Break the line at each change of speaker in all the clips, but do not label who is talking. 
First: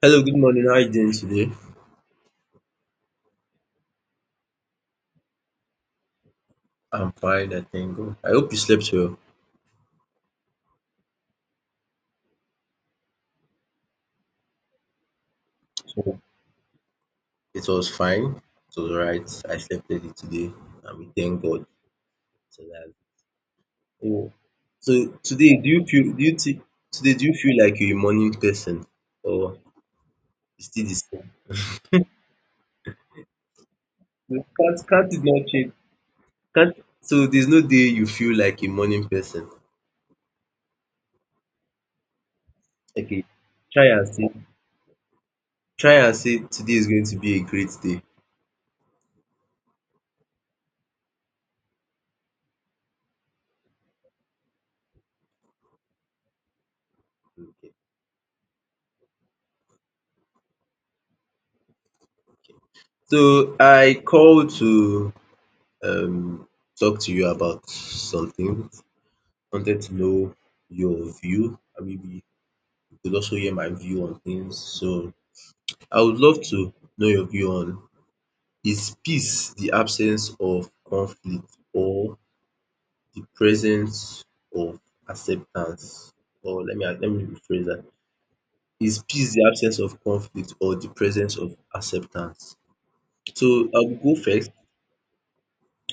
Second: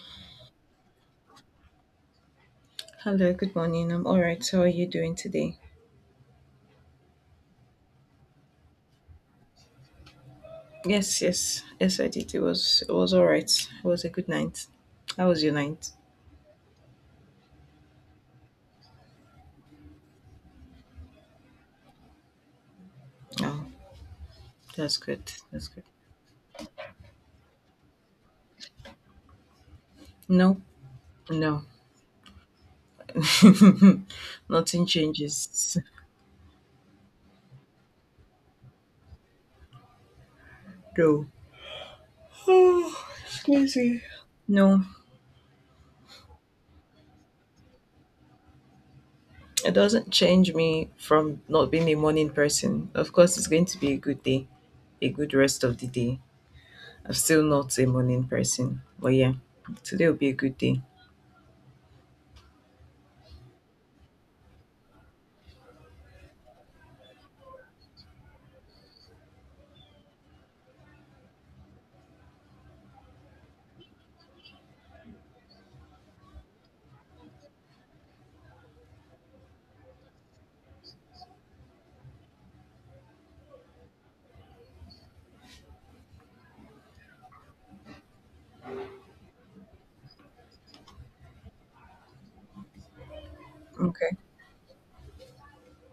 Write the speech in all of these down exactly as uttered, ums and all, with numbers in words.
Hello, good morning. How are you doing today?
Hello, good morning. I'm all right. How are you doing today?
I'm fine, I thank God. I hope you slept well.
Yes, yes, yes, I did. It was it was all right. It was a good night. How was your night?
So it was fine. It was right. I slept early today, and we thank God. So that-
Oh,
Oh. So
that's good.
today, do
That's
you
good.
feel? Do you think today? Do you feel like you're a morning person, or
No,
it's still the same?
no,
No,
nothing
Can't can't it not change?
changes.
Can't so there's no day you feel like a morning person.
No,
Okay, try
crazy.
and say
No,
try and say today is going to be a great day.
it doesn't change me from not being a morning person. Of course, it's going to be a good day, a good rest of the day. I'm still
Okay.
not a morning person, but yeah, today will be a good day.
So I called to um talk to you about something. Wanted to know your view and maybe you could also hear my view on things. So I would love to know your view on is peace the absence of conflict or the presence of acceptance? Or let me let me rephrase that. Is peace the absence of conflict or the presence of acceptance? So I'll go
Okay.
first.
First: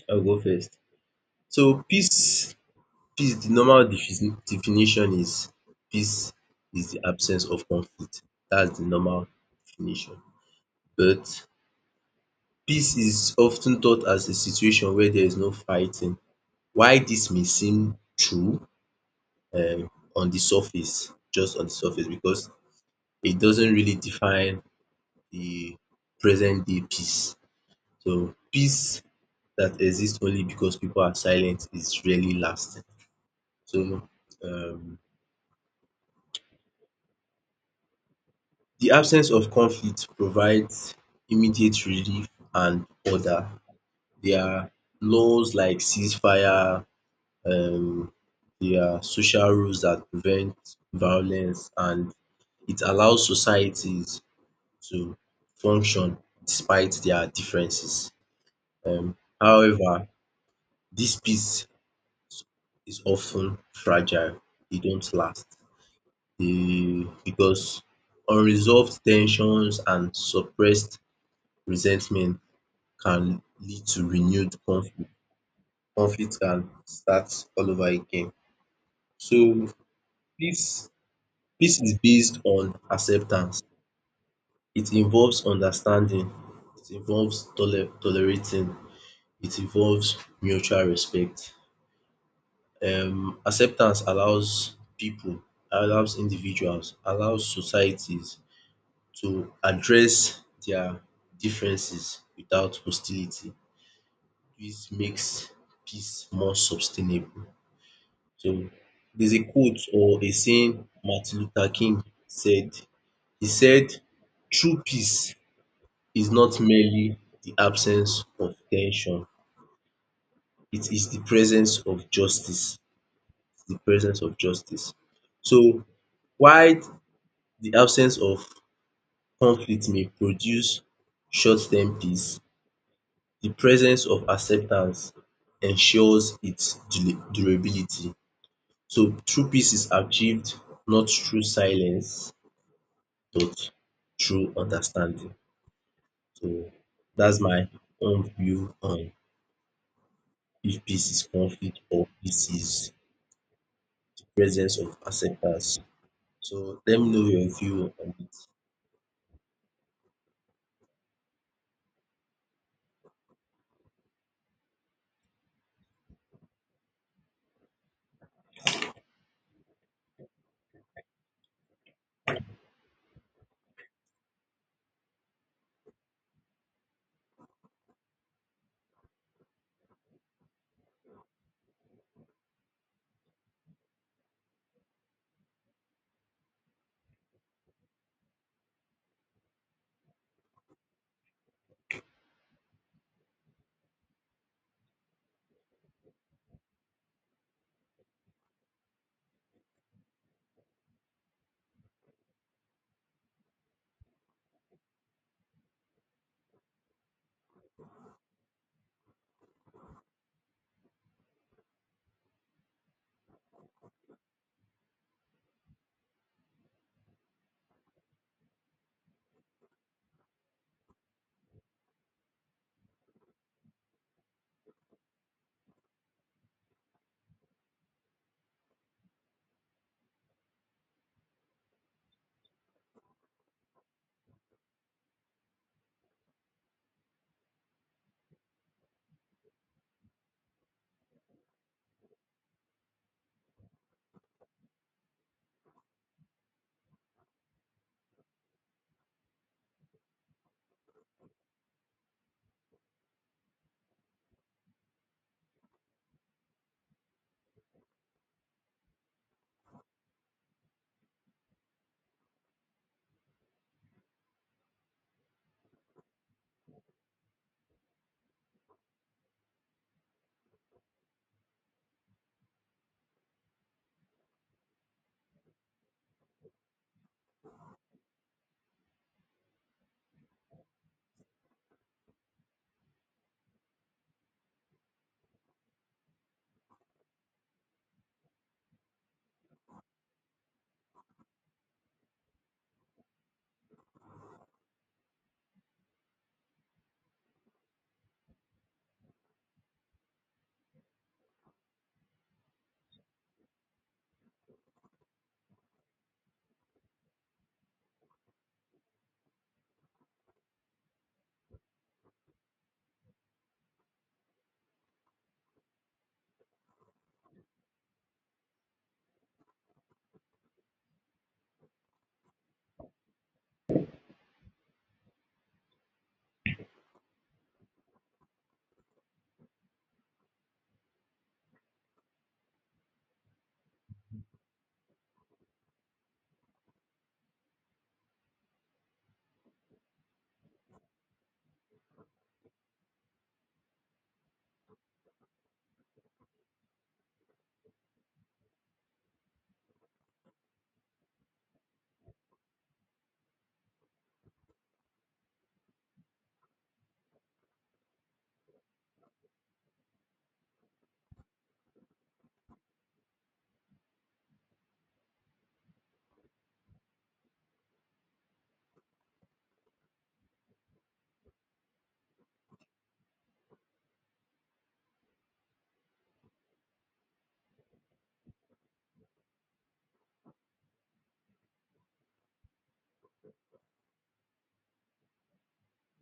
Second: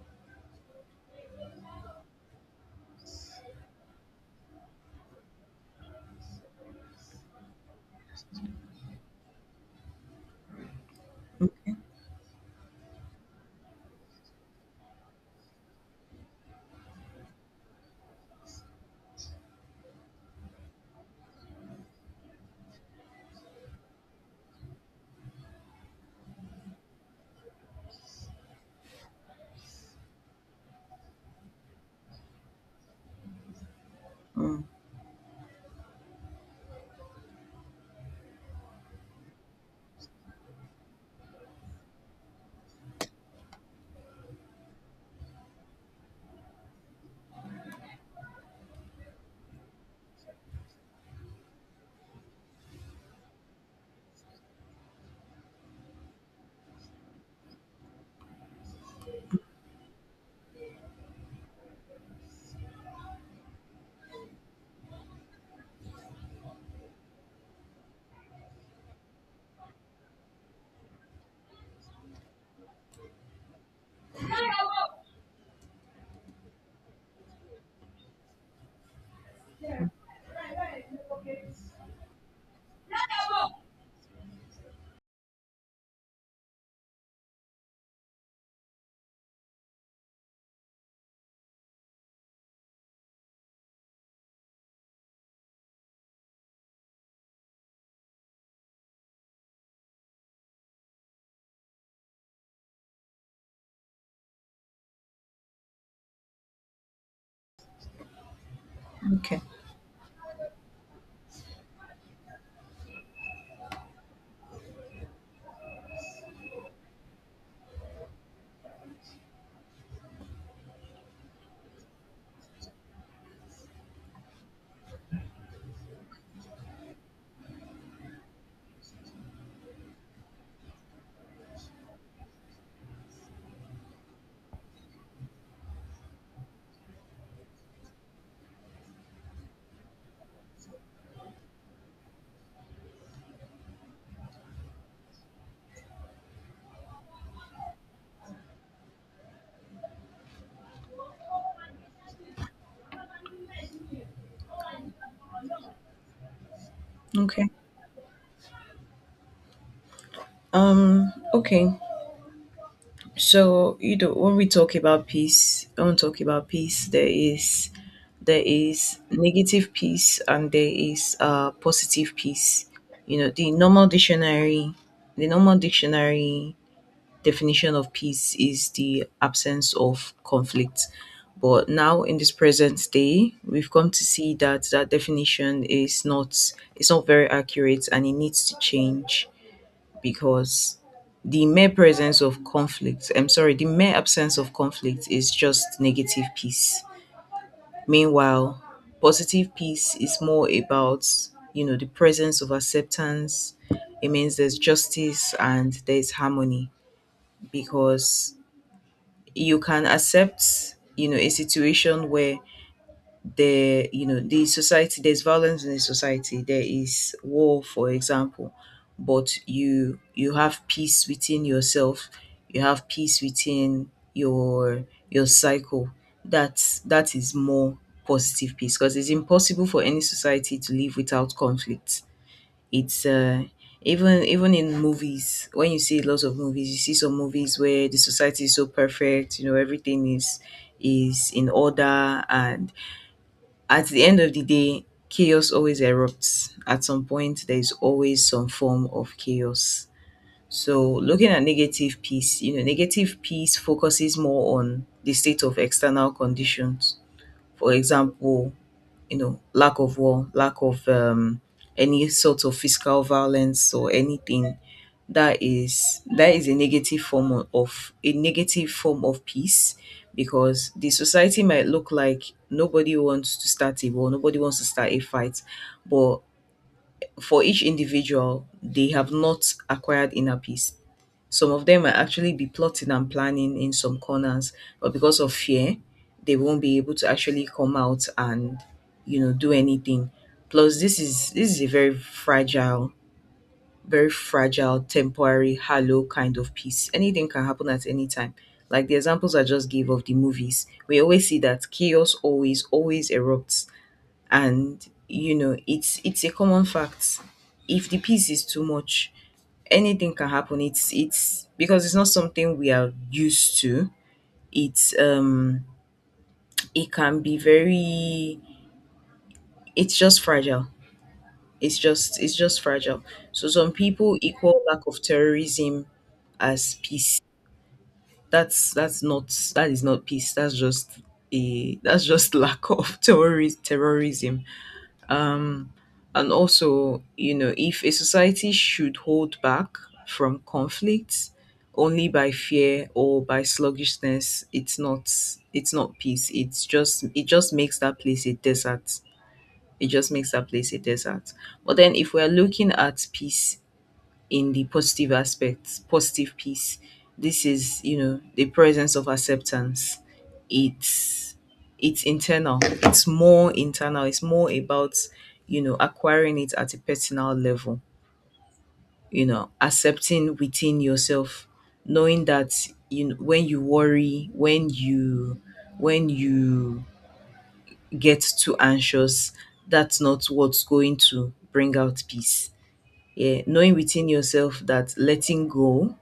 I'll go first. So peace Peace, the normal defini- definition is peace is the absence of conflict. That's the normal definition. But
Okay.
peace is often ten thought as a situation where there is no fighting. Why this may seem true um on the surface, just on the surface, because it doesn't really define the present day peace. So peace that exists only because people are silent is really lasting. So
Mm.
um the absence of conflict provides immediate relief and order. There are laws like ceasefire, um there are social rules that prevent violence, and it allows societies to function despite their differences. Um however, this peace is often fragile, e don't last um because unresolved tensions and suppressed resentment can lead to renewed conflict. Conflict can start all over again. So peace peace is based on acceptance. It involves understanding, it involves tole- tolerating, it involves mutual respect. Um acceptance allows people, allows individuals, allows societies to address their differences without hostility. This makes peace more sustainable. So there's
Okay.
a quote or a saying Martin Luther King said. He said, true peace is not merely the absence of tension. It is the presence of justice. The presence of justice. So while the absence of conflict may produce short-term peace, the presence of acceptance ensures its dura durability. So true peace is achieved not through silence thought through understanding. So that's my own view on if peace is conflict or peace is presence of acceptance. So let me know
Okay.
your view on it.
Um, okay. So, you know, when we talk about peace, when we talk about peace, there is there is negative peace and there is uh positive peace. You know, the normal dictionary the normal dictionary definition of peace is the absence of conflict. But now in this present day, we've come to see that that definition is not it's not very accurate and it needs to change, because the mere presence of conflict, I'm sorry, the mere absence of conflict is just negative peace. Meanwhile, positive peace is more about you know the presence of acceptance. It means there's justice and there's harmony, because you can accept you know a situation where there, you know, the society, there's violence in the society, there is war, for example, but you you have peace within yourself, you have peace within your your cycle. That's that is more positive peace, because it's impossible for any society to live without conflict. It's uh even even in movies, when you see lots of movies, you see some movies where the society is so perfect, you know everything is is in order, and at the end of the day, chaos always erupts. At some point, there is always some form of chaos. So, looking at negative peace, you know, negative peace focuses more on the state of external conditions. For example, you know, lack of war, lack of um, any sort of physical violence, or anything that is that is a negative form o- of a negative form of peace, because the society might look like nobody wants to start a war, nobody wants to start a fight, but for each individual, they have not acquired inner peace. Some of them might actually be plotting and planning in some corners, but because of fear, they won't be able to actually come out and you know do anything. Plus, this is this is a very fragile, very fragile, temporary, hollow kind of piece. Anything can happen at any time. Like the examples I just gave of the movies, we always see that chaos always always erupts, and you know it's it's a common fact. If the piece is too much, anything can happen. It's it's because it's not something we are used to. It's um it can be very it's just fragile. It's just it's just fragile. So some people equal lack of terrorism as peace. That's that's not. That is not peace. That's just a that's just lack of terrorist terrorism. um, and also, you know if a society should hold back from conflict only by fear or by sluggishness, it's not it's not peace. It's just it just makes that place a desert. It just makes that place a desert. But then, if we're looking at peace in the positive aspects, positive piece. This is, you know, the presence of acceptance. It's it's internal. It's more internal. It's more about, you know, acquiring it at a personal level, you know, accepting within yourself, knowing that, you know, when you worry, when you when you get too anxious, that's not what's going to bring out peace. Yeah, knowing within yourself that letting go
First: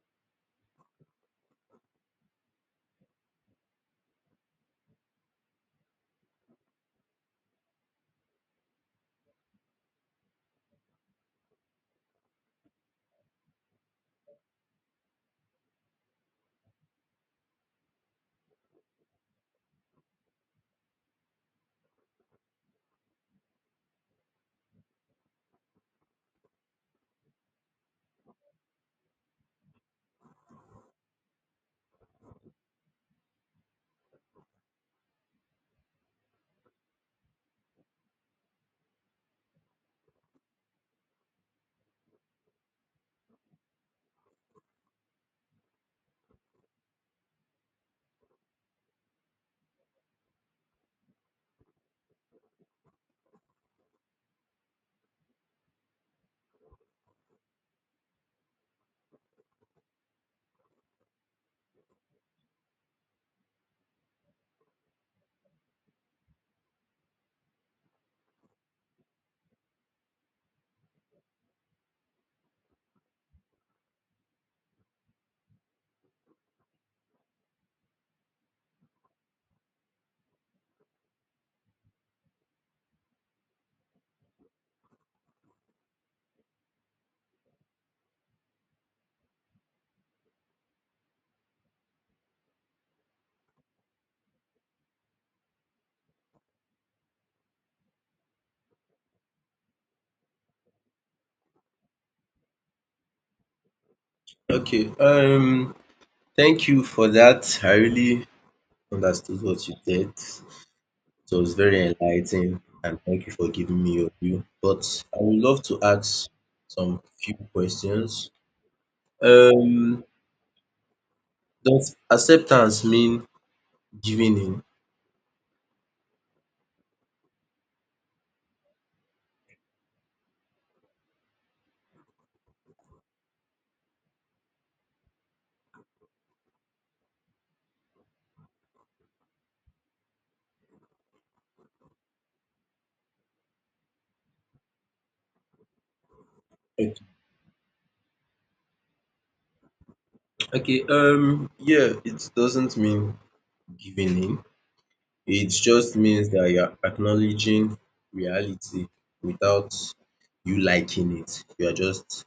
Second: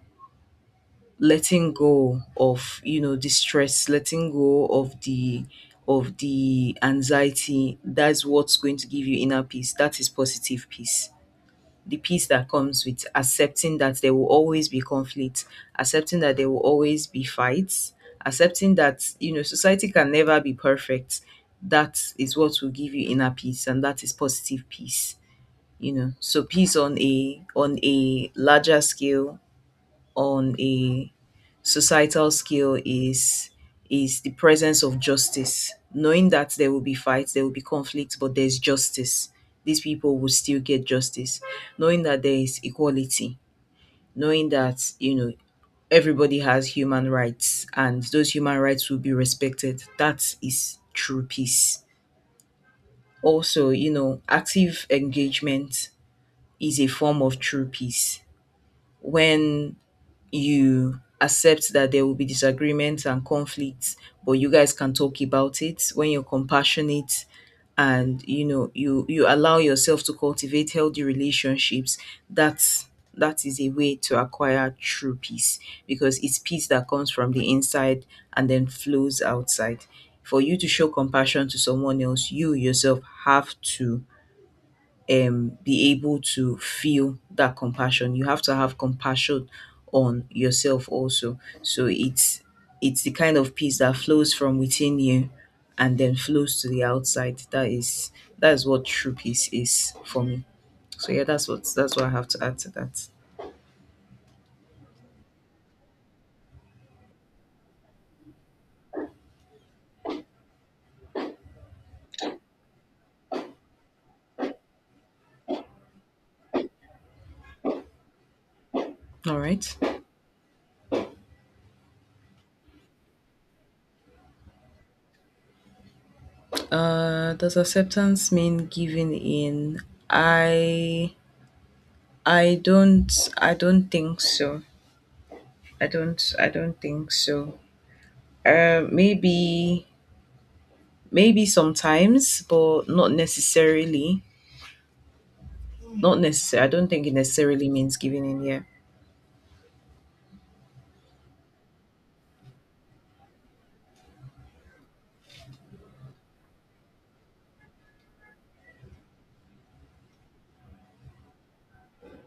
letting go of, you know the stress, letting go of the of the anxiety, that's what's going to give you inner peace. That is positive peace. The peace that comes with accepting that there will always be conflict, accepting that there will always be fights, accepting that, you know society can never be perfect, that is what will give you inner peace, and that is positive peace. You know so peace on a on a larger scale, on a societal scale, is is the presence of justice, knowing that there will be fights, there will be conflicts, but there's justice. These people will still get justice, knowing that there is equality, knowing that, you know everybody has human rights and those human rights will be respected. That is true peace. Also, you know active engagement is a form of true peace, when you accept that there will be disagreements and conflicts, but you guys can talk about it, when you're compassionate, and you know you you allow yourself to cultivate healthy relationships, that's that is a way to acquire true peace, because it's peace that comes from the inside and then flows outside. For you to show compassion to someone else, you yourself have to um be able to feel that compassion. You have to have compassion on yourself also. So it's it's the kind of peace that flows from within you and then flows to the outside. That is that is what true peace is for me. So yeah, that's what that's what I have to add to that.
Okay, um, thank you for that. I really understood what you said. So it was very enlightening, and thank you for giving me your view. But I would love to ask some few questions.
All right.
Um, does acceptance mean giving
Uh, does acceptance mean giving in? I I don't I don't think so. I don't I don't think so. Uh, maybe Maybe sometimes, but not necessarily. Not necessarily. I don't
in?
think it necessarily means giving in. Yeah.
Okay, um, yeah, it doesn't mean giving in. It just means that you're acknowledging reality without you liking it. You are just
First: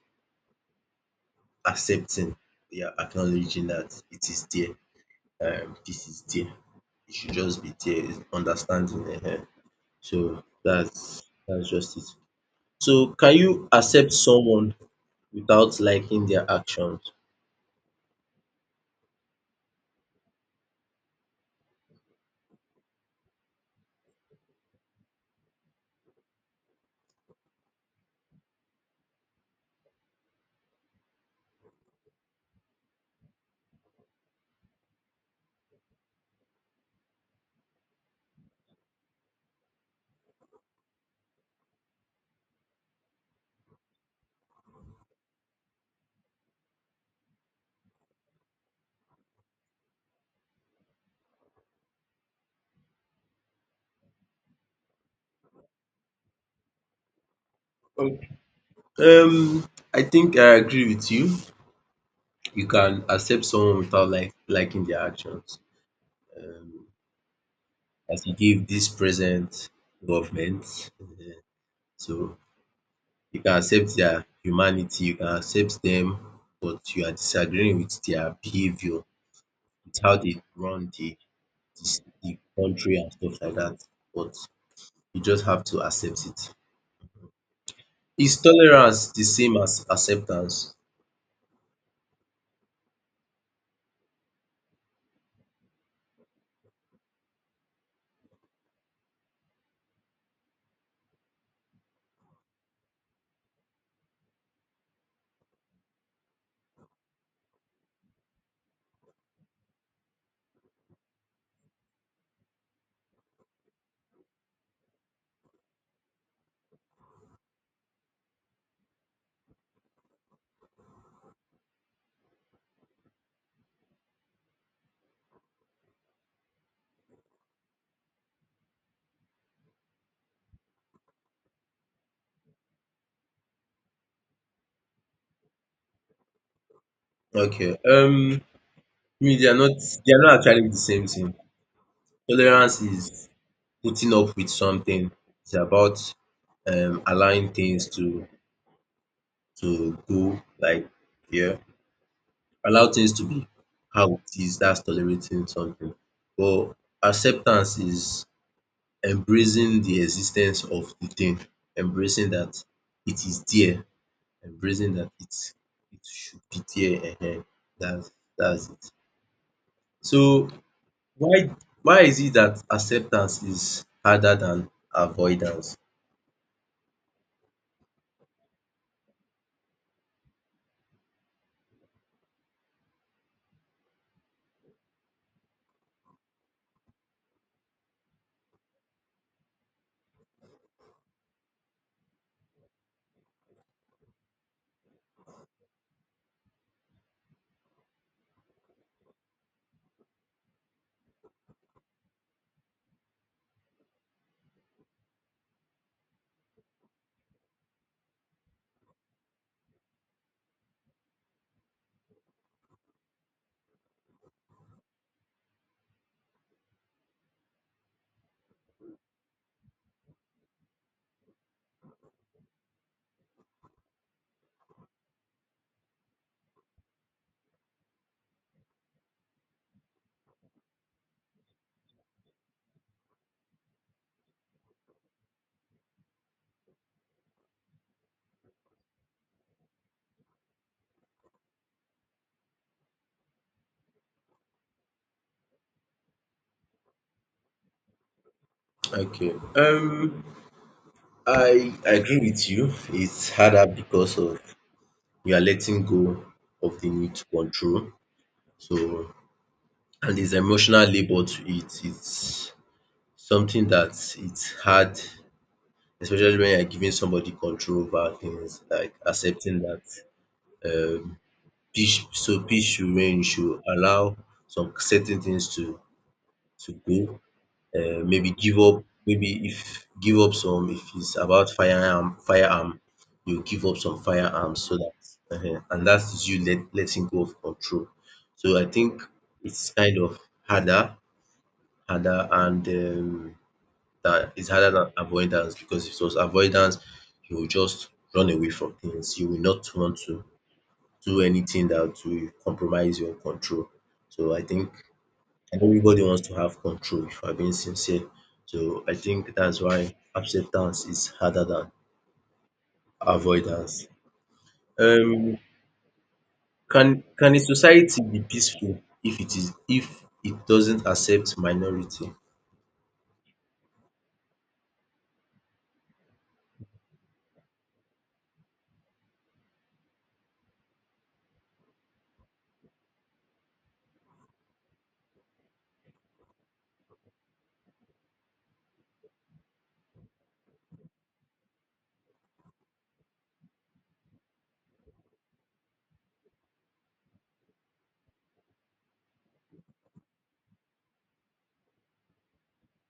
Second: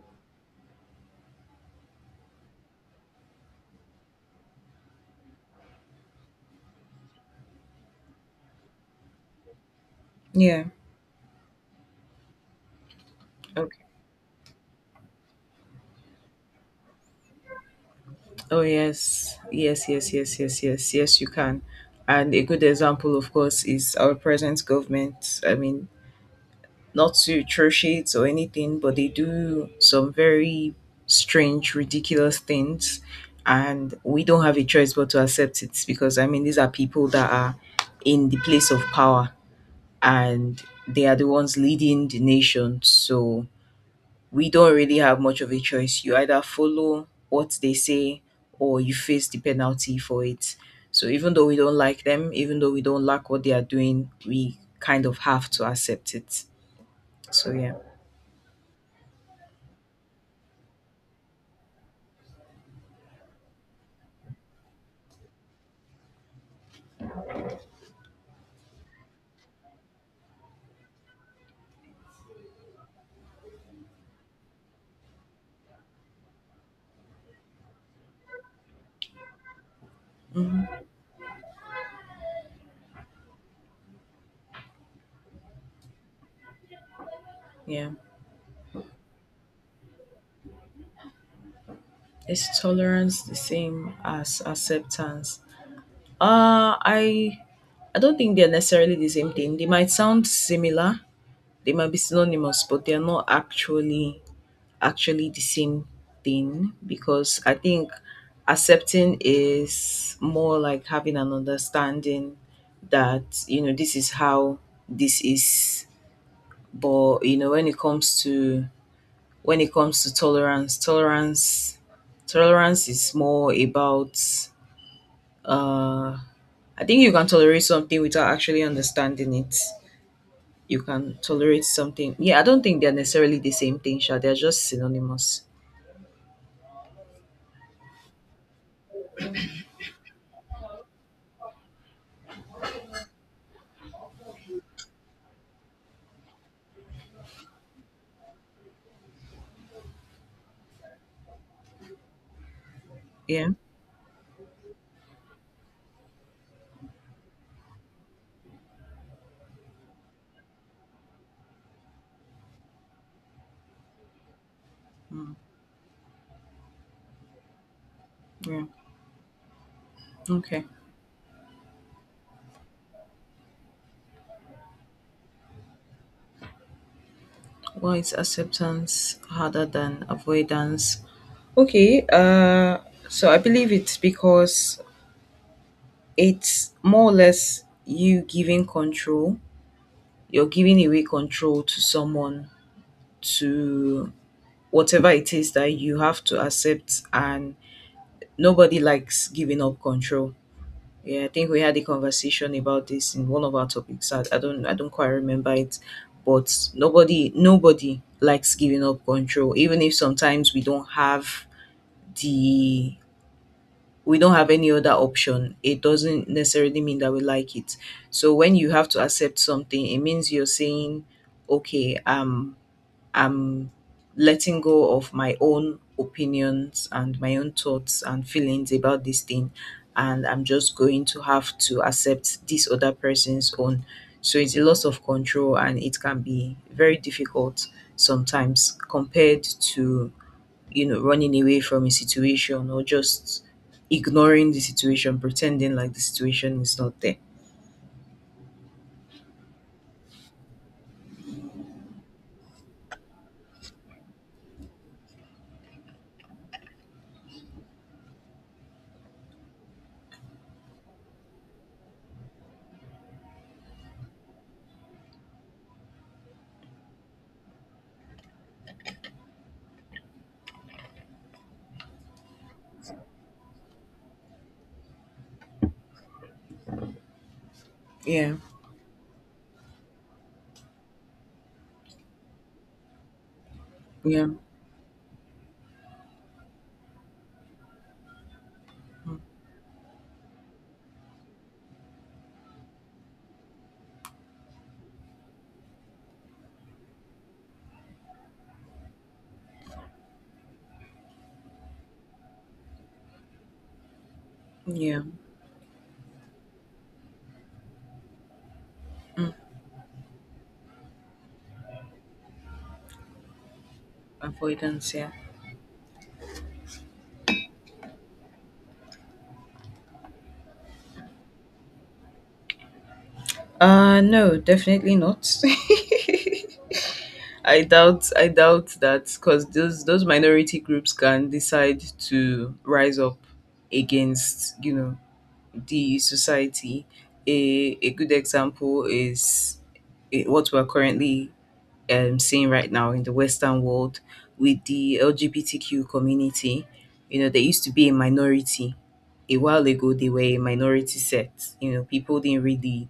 accepting, you're acknowledging that it is there. Um, this is there. It should just be there. It's understanding. Eh, eh. So
Yeah.
that's that's just it. So can you
Okay.
accept someone without liking their actions?
Oh yes. Yes. Yes. Yes. Yes. Yes. Yes. You can. And a good example, of course, is our present government. I mean, not to trash it or anything, but they do some very strange, ridiculous things, and we don't have a choice but to accept it, because, I mean, these are people that are in the place of power, and they are the ones leading the nation. So we don't really have much of a choice. You either follow what they say or you face the penalty for it. So even though we don't like them, even though we don't like what they are doing, we kind of have to accept it. So yeah.
Okay. Um, I think I agree with you. You can accept someone without like liking their actions. Um, as you give this present government, um so you can accept their humanity, you can accept them, but you are disagreeing with their behavior, with how they
Hmm.
run the the the country and stuff like that. But you just have to accept it.
Yeah.
Is tolerance the same as acceptance?
Is tolerance the same as acceptance? Uh I I don't think they're necessarily the same thing. They might sound similar, they might be synonymous, but they are not actually actually the same thing, because I think accepting is more like having an understanding that, you know this is how this is. But, you know when it comes to, when it comes to tolerance tolerance tolerance is more about, uh I think you can tolerate something without actually understanding it. You can tolerate something. Yeah, I don't think they're necessarily the same thing, Sha. They're just synonymous.
Okay. Um, me, they are not. They are not actually the same thing. Tolerance is putting up with something. It's about um, allowing things to to go like yeah, allow things to be
Yeah.
how it is. That's tolerating something. But acceptance is embracing the existence of the thing, embracing that it is there, embracing that
Mm.
it it should be there. Ehen. That's
Yeah.
that's it. So
Okay.
why why is it that acceptance is harder than avoidance?
Why is acceptance harder than avoidance? Okay. Uh, so I believe it's because it's more or less you giving control. You're giving away control to someone to whatever it is that you have to accept, and nobody likes giving up control. Yeah, I think we had a conversation about this in one of our topics. I, I don't I don't quite remember it, but nobody nobody likes giving up control, even if sometimes we don't have the we don't have any other option. It doesn't necessarily mean that we like it. So when you have to accept something, it means you're saying, okay, um, I'm letting go of my own opinions and my own thoughts and feelings about this thing. And I'm just going to have to accept this other person's own. So it's a loss of control, and it can be very difficult sometimes, compared to, you know, running away from a situation, or just ignoring the situation, pretending like the situation is not there.
Okay. Um I agree with you. It's harder because of we are letting go of the need to control. So and there's emotional labor to it. It's something that it's hard, especially when you're giving somebody control over things, like accepting that um peace, so peace should reign, you should allow some certain things to to go, um maybe
Yeah.
give up, maybe if give up some, if it's about firearm firearm, you give up some
Yeah.
firearms so that um and that is you let letting go of control. So I think
Mm.
it's kind of harder harder and um that it's harder than avoidance because if it was avoidance you will just run away from things. You will not want to do anything that will compromise your control. So I think
Yeah.
everybody wants to have control if I'm being sincere. So I
Mm.
think that's why acceptance is harder than avoidance.
Avoidance. Yeah.
Um can can a society be peaceful if it is if it doesn't accept minority?
Uh no, definitely not. I doubt I doubt that, because those those minority groups can decide to rise up against, you know, the society. A a good example is, eh, what we're currently, um, seeing right now in the Western world with the L G B T Q community. You know, they used to be a minority. A while ago they were a minority sect. You know, people didn't really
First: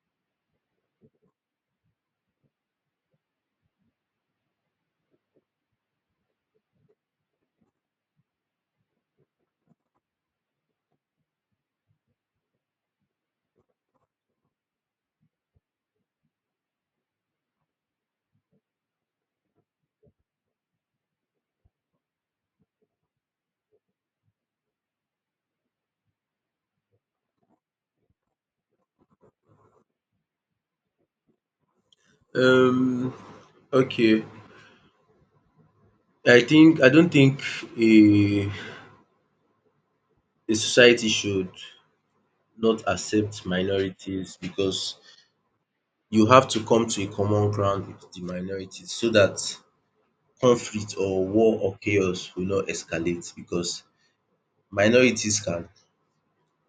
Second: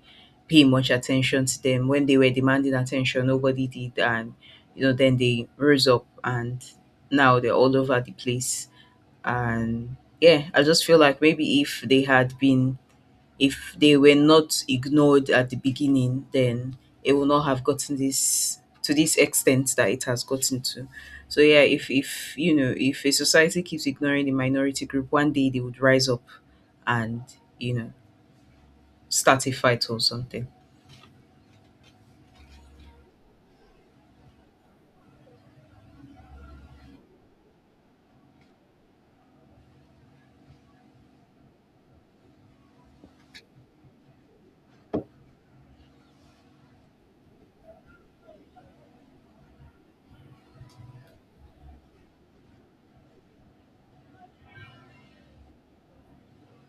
pay much attention to them. When they were demanding attention, nobody did. And, you know, then they rose up, and now they're all over the place. And yeah, I just feel like maybe if they had been, if they were not ignored at the beginning, then it would not have gotten this to this extent that it has gotten to. So yeah, if if you know if a society keeps ignoring the minority group, one day they would rise up and you know start a fight or something.
Um okay. I think I don't think a a society should not accept minorities because you have to come to a common ground with the minorities so that conflict or war or chaos will not escalate, because minorities can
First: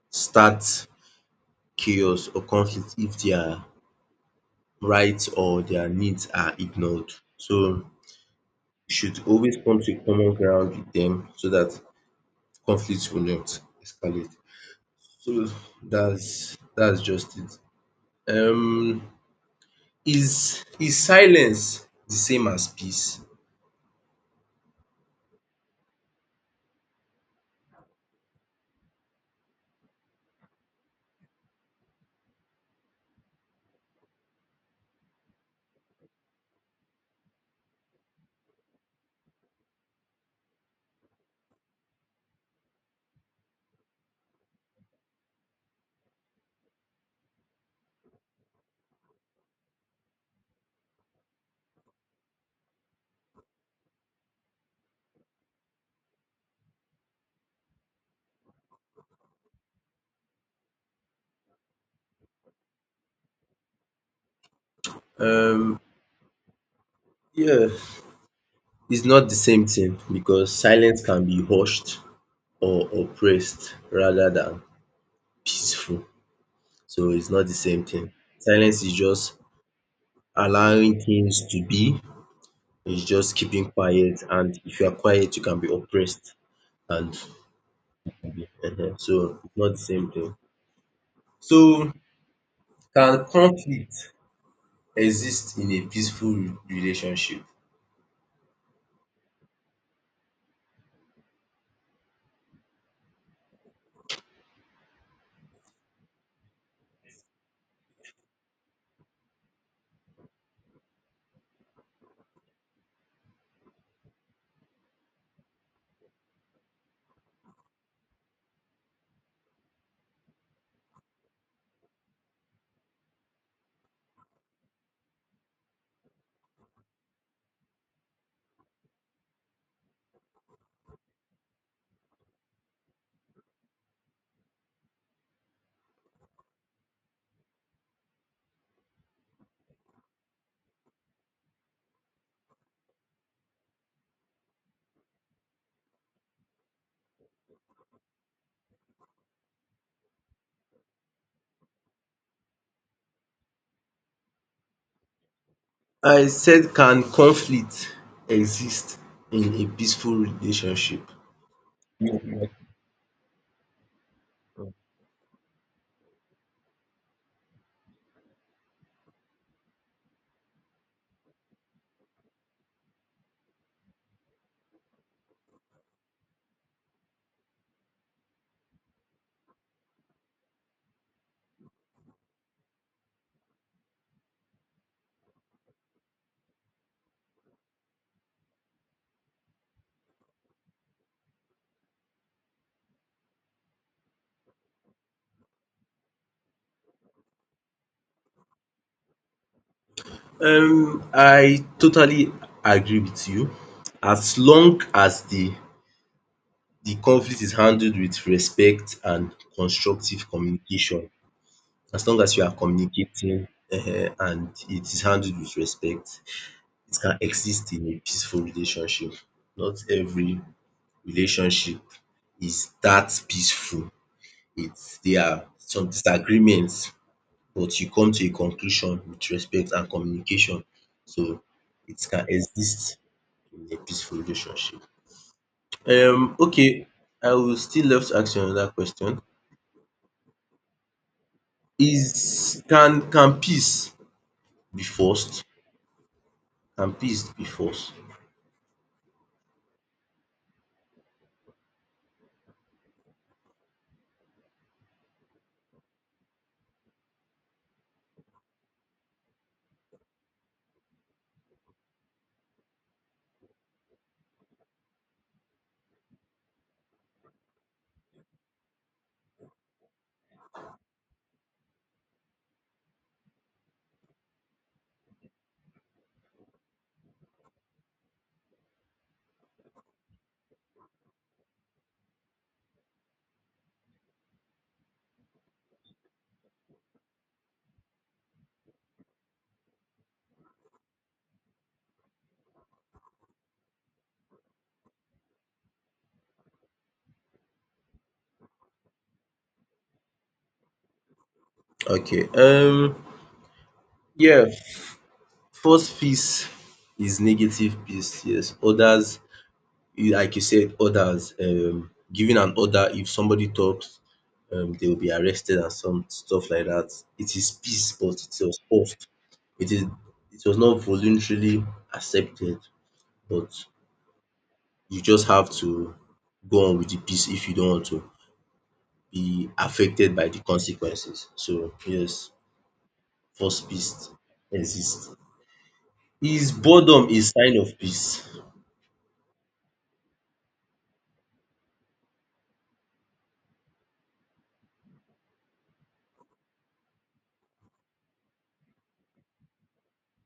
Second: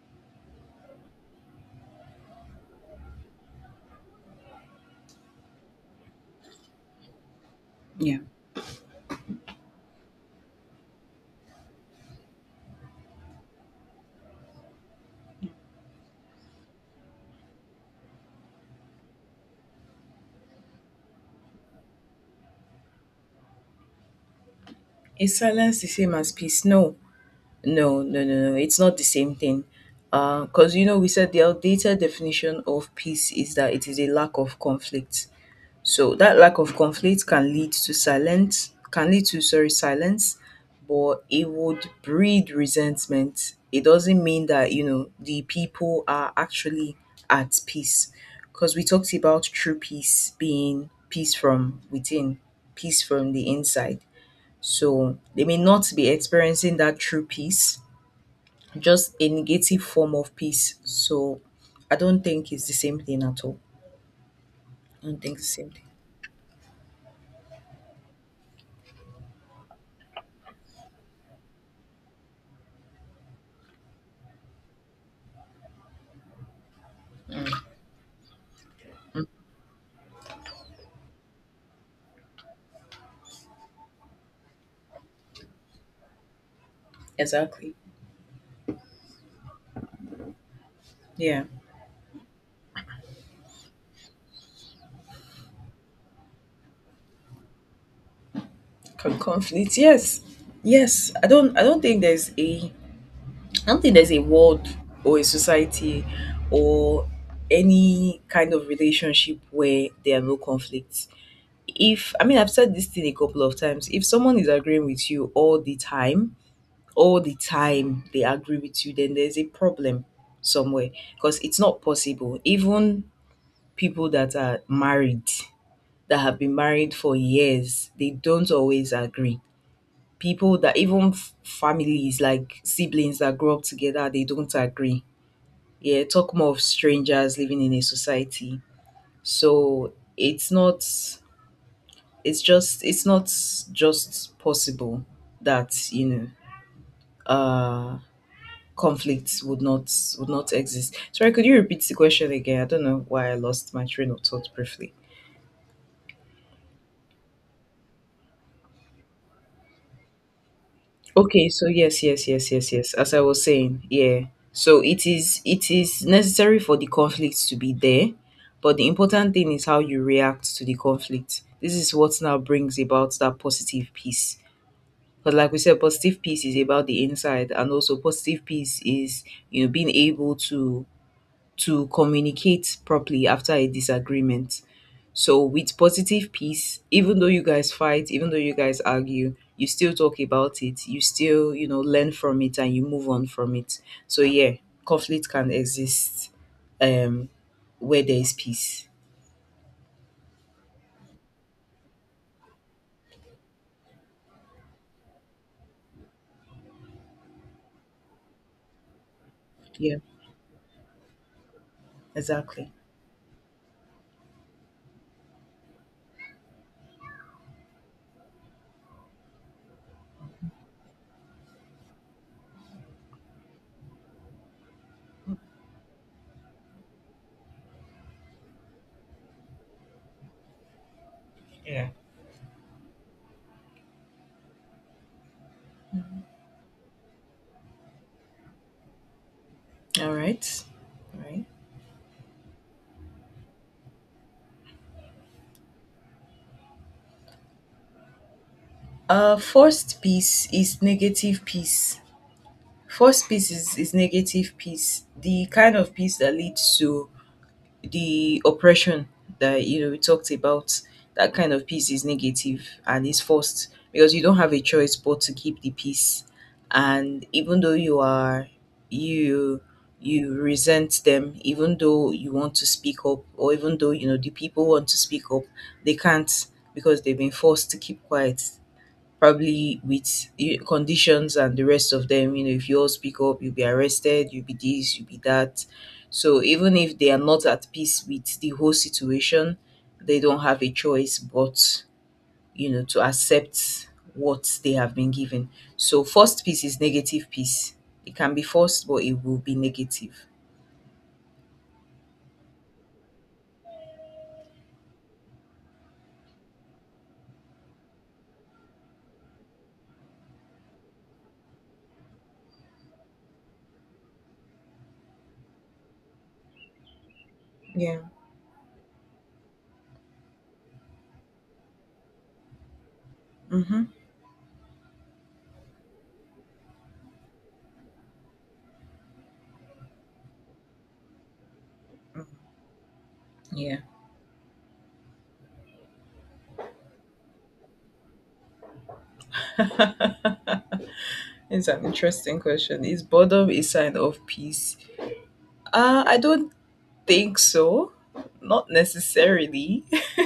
start chaos or conflict if their rights or their needs are ignored. So
Yeah.
you should always come to a common ground with them so that conflict will not escalate. So that's that's just it. Um is is silence the same as peace?
Is silence the same as peace? No, no, no, no, no. It's not the same thing. Because, you know, we said the outdated definition of peace is that it is a lack of conflict. So that lack of conflict can lead to silence, can lead to sorry silence, but it would breed resentment. It doesn't mean that you know the people are actually at peace, because we talked about true peace being peace from within, peace from the inside. So they may not be experiencing that true peace, just a negative form of peace. So I don't think it's the same thing at all. I don't think it's the same
Um
thing.
yeah, it's not the same thing because silence can be hushed or oppressed rather than peaceful. So it's not the same thing. Silence is just allowing things to be. It's just keeping quiet. And if you are quiet, you can be oppressed. And
Exactly.
um so it's not the same thing.
Yeah.
So can conflict exist in a peaceful re- relationship?
Can conflict? Yes, yes. I don't. I don't think there's a. I don't think there's a world or a society or any kind of relationship where there are no conflicts. If I mean, I've said this thing a couple of times. If someone is agreeing with you all the time, all the time they agree with you, then there's a problem somewhere because it's not possible. Even people that are married, that have been married for years, they don't always agree. People that even f- families like siblings that grow up together, they don't agree. Yeah, talk more of strangers living in a society. So it's not, it's just it's not just possible that you know uh conflicts would not, would not exist. Sorry, could you repeat the question again? I don't know why I lost my train of thought briefly.
I said can conflict exist in a peaceful relationship?
Okay, so yes, yes, yes, yes, yes. As I was saying, yeah. So it is, it is necessary for the conflict to be there, but the important thing is how you react to the conflict. This is what now brings about that positive peace. Because like we said, positive peace is about the inside, and also positive peace is, you know, being able to to communicate properly after a disagreement. So with positive peace, even though you guys fight, even though you guys argue, you still talk about it. You still, you know, learn from it and you move on from it. So yeah, conflict can exist um where there is peace.
Um, I totally agree with you. As long as the the conflict is handled with respect and
Yeah,
constructive communication, as long as you are
exactly.
communicating um and it is handled with respect, it can exist in a peaceful relationship. Not every relationship is that peaceful. It's there are some disagreements, but you come to a conclusion with respect and communication. So
Yeah.
it can exist in a peaceful relationship. Um okay, I will still love to ask you another question.
All right. All right.
Is can can peace be forced? Can peace be forced?
Uh first piece is negative peace. First piece is, is negative peace, the kind of peace that leads to the oppression that you know we talked about. That kind of peace is negative and is forced because you don't have a choice but to keep the peace. And even though you are, you you resent them, even though you want to speak up, or even though you know the people want to speak up, they can't because they've been forced to keep quiet, probably with eh, conditions and the rest of them. You know, if you all speak up, you'll be arrested, you'll be this, you'll be that. So even if they are not at peace with the whole situation, they don't have a choice but, you know, to accept what they have been given. So forced peace is negative peace. It can be forced, but it will be negative.
Okay, um yeah, forced peace is negative peace, yes. Others, like you said, others um giving an order if somebody talks, um they will be arrested and some stuff like that. It is peace,
Yeah.
but it was forced. It is it was not voluntarily accepted, but
Mm-hmm.
you just have to go on with the peace if you don't want to be affected by the consequences. So yes, first
Yeah.
peace exists. Is boredom a sign of peace?
It's an interesting question. Is boredom a sign of peace? Uh, I don't think so. Not necessarily.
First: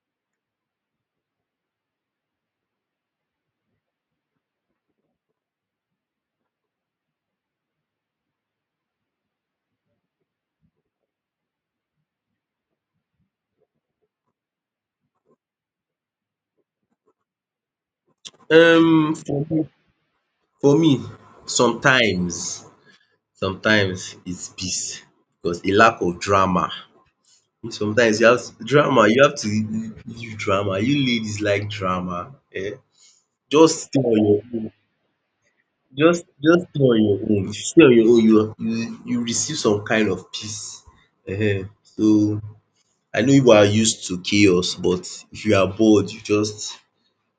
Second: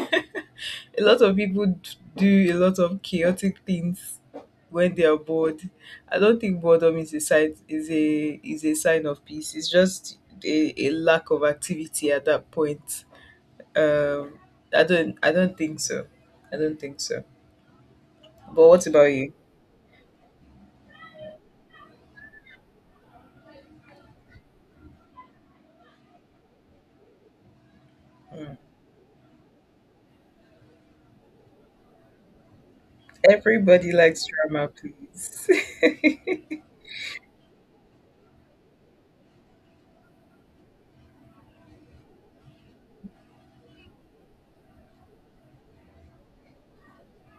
A lot of people d- do a lot of chaotic things when they are bored. I don't think boredom is a sign is a is a sign of peace. It's just a, a lack of activity at that point. Um, I don't, I don't think so. I don't think so. But what about
Um
you?
for me for me sometimes, sometimes it's peace because a lack of drama. Sometimes you have
Mm.
to- drama you have to leave drama. You ladies like drama um. Just
Everybody
stay on
likes
your
drama,
own.
please.
Just just stay on your own. If you stay on your own, you you you receive some kind of peace. Ehen. So I know you are used to chaos, but if you are bored you just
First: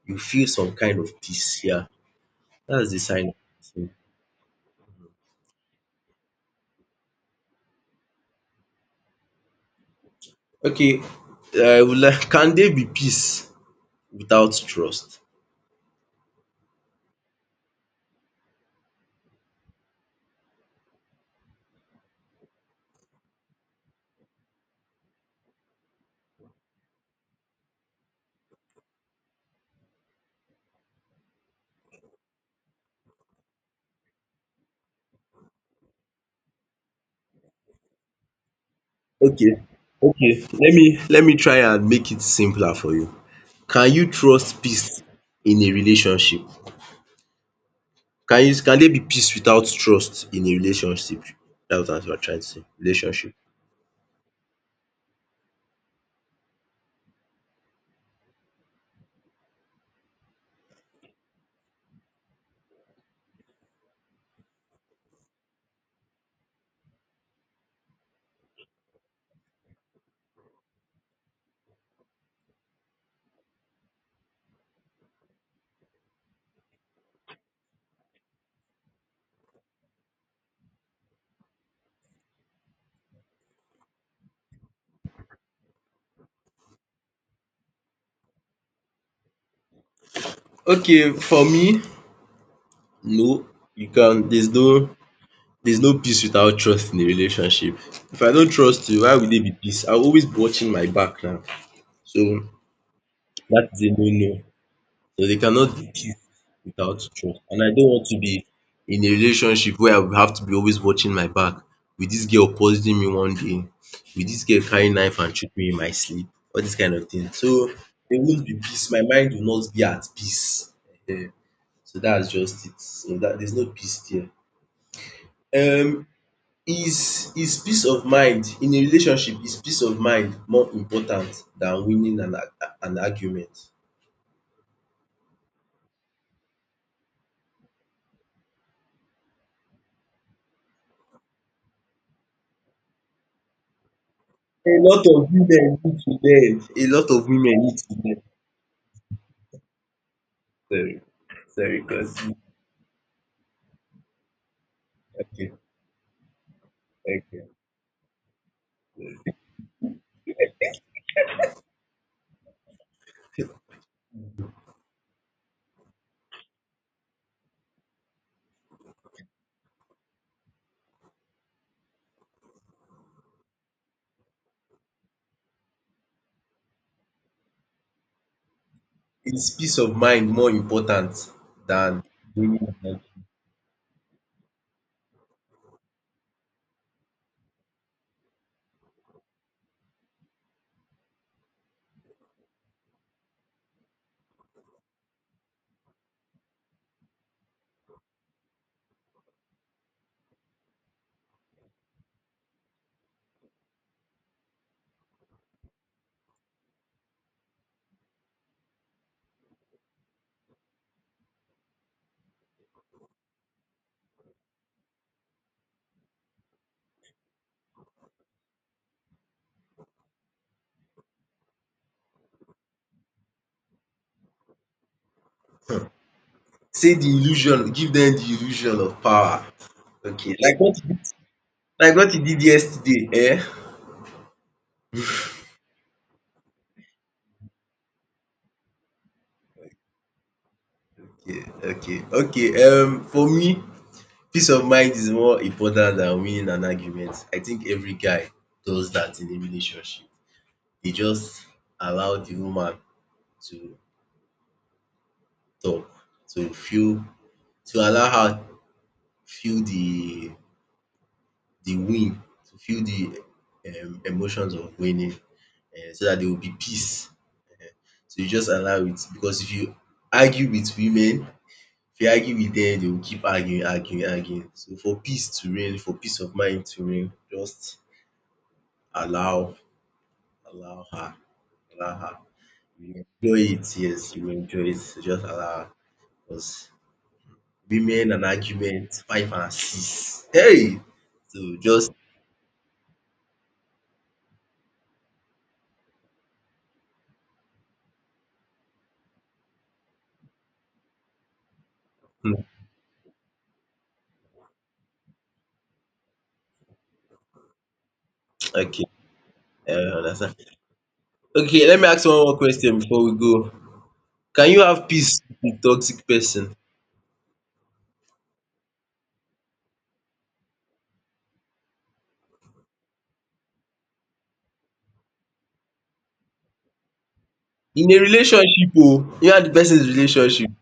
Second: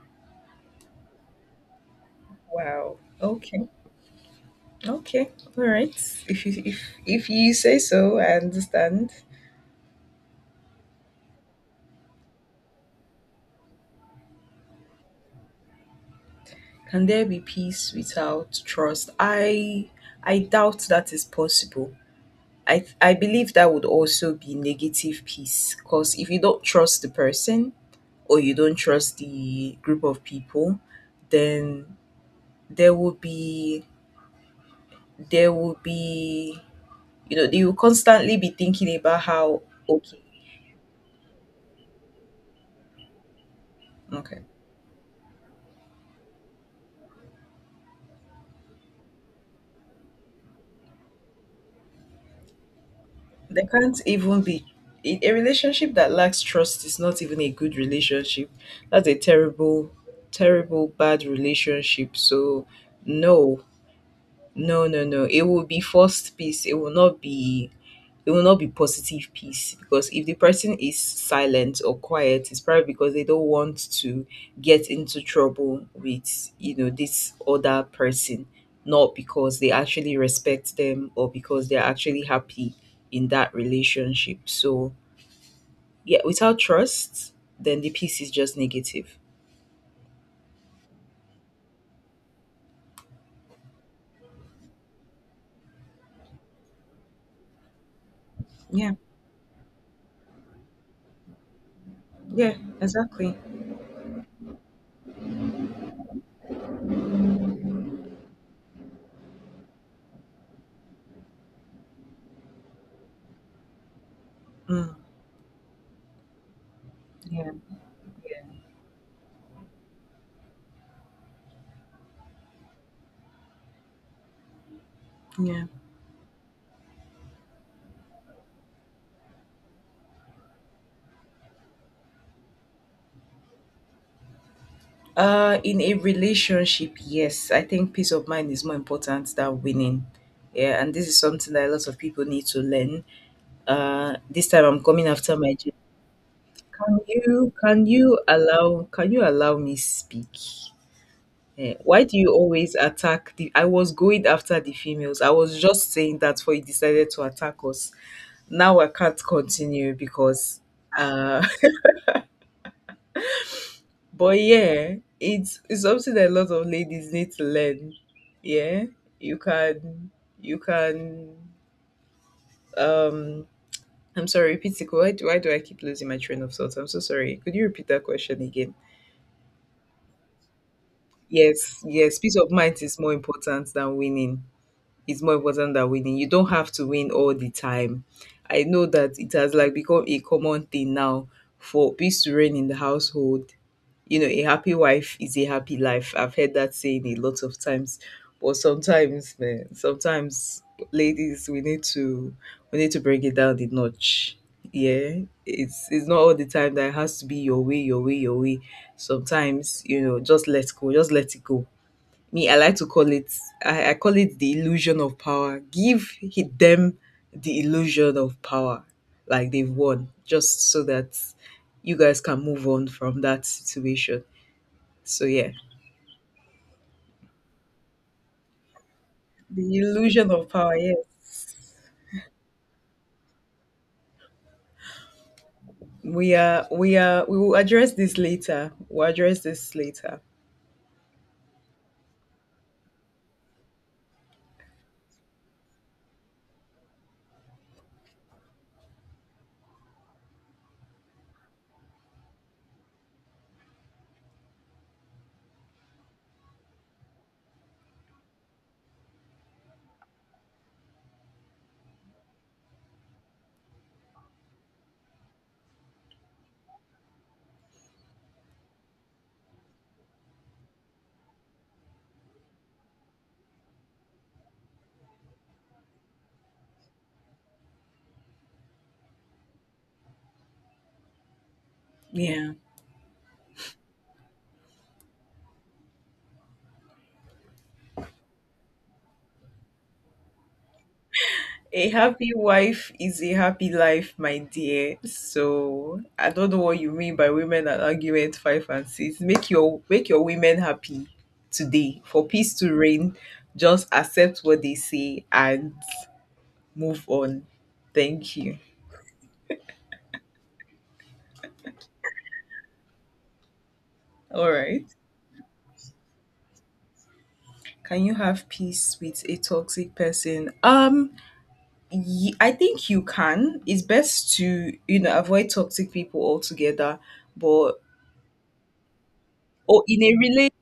you feel some kind of peace. Yeah, that's
Wow.
the sign of
Okay.
peace.
Okay. All right. If you if if you say so, I understand.
Okay, I would like can there be peace without trust?
Can there be peace without trust? I I doubt that is possible. I I believe that would also be negative peace because if you don't trust the person or you don't trust the group of people, then there will be, there will be, you know, they will constantly be thinking about
Okay,
how. Okay,
okay, let me let me try and make it simpler for you. Can you
okay.
trust peace in a relationship? Can you can there be peace without trust in a relationship? That's what I'm trying to say, relationship.
They can't even be, a a relationship that lacks trust is not even a good relationship. That's a terrible, terrible, bad relationship. So, no, no, no, no. It will be forced peace. It will not be, it will not be positive peace because if the person is silent or quiet, it's probably because they don't want to get into trouble with, you know, this other person, not because they actually respect them or because they're actually happy in that relationship. So, yeah, without trust, then the peace is just negative.
Okay, for me, no. You can there's no there's no peace without trust in a relationship. If I don't trust
Yeah,
you, why would there be peace? I'll always be watching my back now. So
yeah, exactly.
that is a no no. So they cannot do it without trust. And I don't want to be in a relationship where I will have to be always watching my back. Will this girl poison me one day? Will this girl carry
Mm,
knife and shoot me in my sleep? All this kind of thing.
yeah,
So there won't be peace. My mind will not be at peace. Ehen. So that's just it. So that there's no peace there.
yeah.
Um is is peace of mind in a relationship is peace of mind more important than winning an ar- an argument?
Uh, in a relationship, yes, I think peace of mind is more important than winning. Yeah, and this is something that a lot of people need to learn. Uh, this time
A
I'm
lot
coming
of
after my gym.
women need to learn. A
Can
lot of
you
women need
can
to
you
learn.
allow, can you allow me speak?
Sorry,
Eh,
sorry,
why do
cause
you always attack the? I was going after the females. I
okay,
was just saying that, for you decided to
okay.
attack us. Now I can't continue because uh but yeah, it's it's something that a lot of ladies need to learn. Yeah, you can, you can um I'm sorry, repeat it. Why do, why do I keep losing my train of thought? I'm so sorry. Could you repeat that question again?
Is peace of mind more important
Yes,
than
yes. Peace of mind is
winning?
more important than winning. It's more important than winning. You don't have to win all the time. I know that it has like become a common thing now for peace to reign in the household. You know, a happy wife is a happy life. I've heard that saying a lot of times. But sometimes, man, sometimes ladies we need to, we need to bring it down the notch. Yeah. It's it's not all the time that it has to be your way, your way, your way. Sometimes, you know, just let go, just let it go. Me, I like to call it, I, I call it the illusion of power. Give he- them the illusion of power. Like they've won. Just so that you guys can move on from that situation. So yeah,
Say the illusion, give them the illusion of power.
the illusion
Okay,
of
like what
power.
you did,
Yes,
like what you did yesterday, eh?
we are. We are. We will address this later. We'll address this later.
Okay, okay, okay. Um, for me, peace of mind is more important than winning an argument. I think every guy does that in a relationship. They just allow the woman to talk to feel to allow her feel the the win, to feel the um emotions of winning um so dat there will be peace. So you just allow it because if you argue with women, if you argue with dem dey will keep arguing arguing arguing. So for peace to reign, for peace of mind to reign, just allow allow her allow her.
Yeah.
You will enjoy it, yes, you will enjoy it. So just allow her because women and argument, five and six. Hey! So
A
just
happy wife is a happy life, my dear. So I don't know what you mean by women and argument five and six. Make your make your women happy today for
um
peace to reign. Just accept what they say and move on. Thank you.
okay, I understand. Okay, let me ask one more question before we go.
All
Can you
right.
have peace with toxic person?
Can you have peace with a toxic person? Um Ye- I think you can. It's best to, you know, avoid toxic people altogether. But
In a relationship oh, you and the
or
person's
in a
relationship.
relate,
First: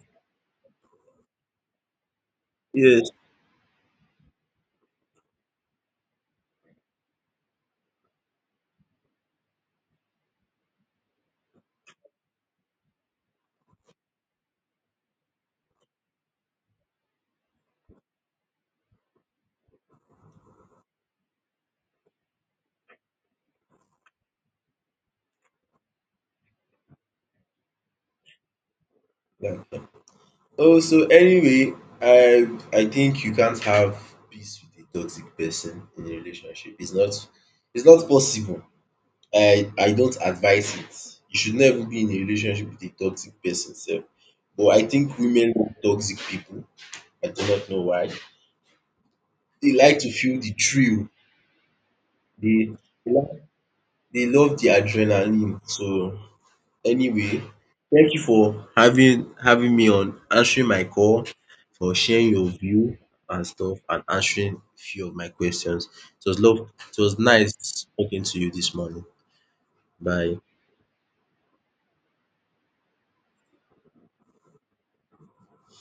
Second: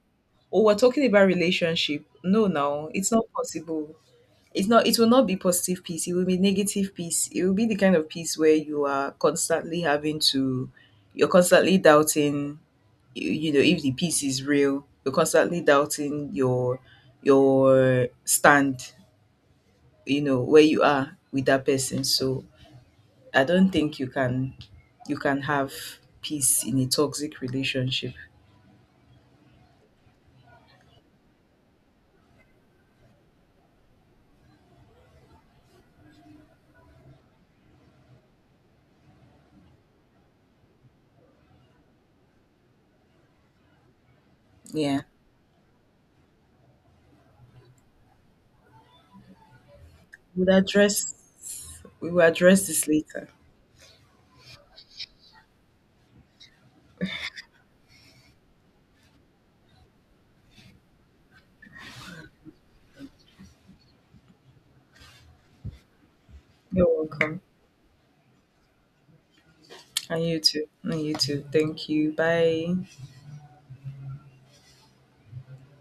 or we're talking about relationship. No, no,
Yes.
it's not possible. It's not, it will not be positive peace. It will be negative peace. It will be the kind of peace where you are constantly having to, you're constantly doubting, you, you know if the peace is real. You're constantly doubting your your stand, you know, where you are with that person. So I don't think you can, you can have peace in a toxic relationship.
Yeah. Oh so anyway, I I think you can't have peace with a toxic person in a relationship. It's not it's not possible. I I don't advise it. You should never be in a relationship with a toxic person sef. But I
Yeah.
think women love toxic people. I do not know why. They like to feel the
We'll
thrill.
address, we will
They
address this
they
later.
like they love the adrenaline. So anyway, thank you for having having me on, answering my call, for sharing your view and stuff and answering a few of my questions. It was love
You're
it was
welcome.
nice talking to you this morning.
And
Bye.
you too. And you too. Thank you. Bye.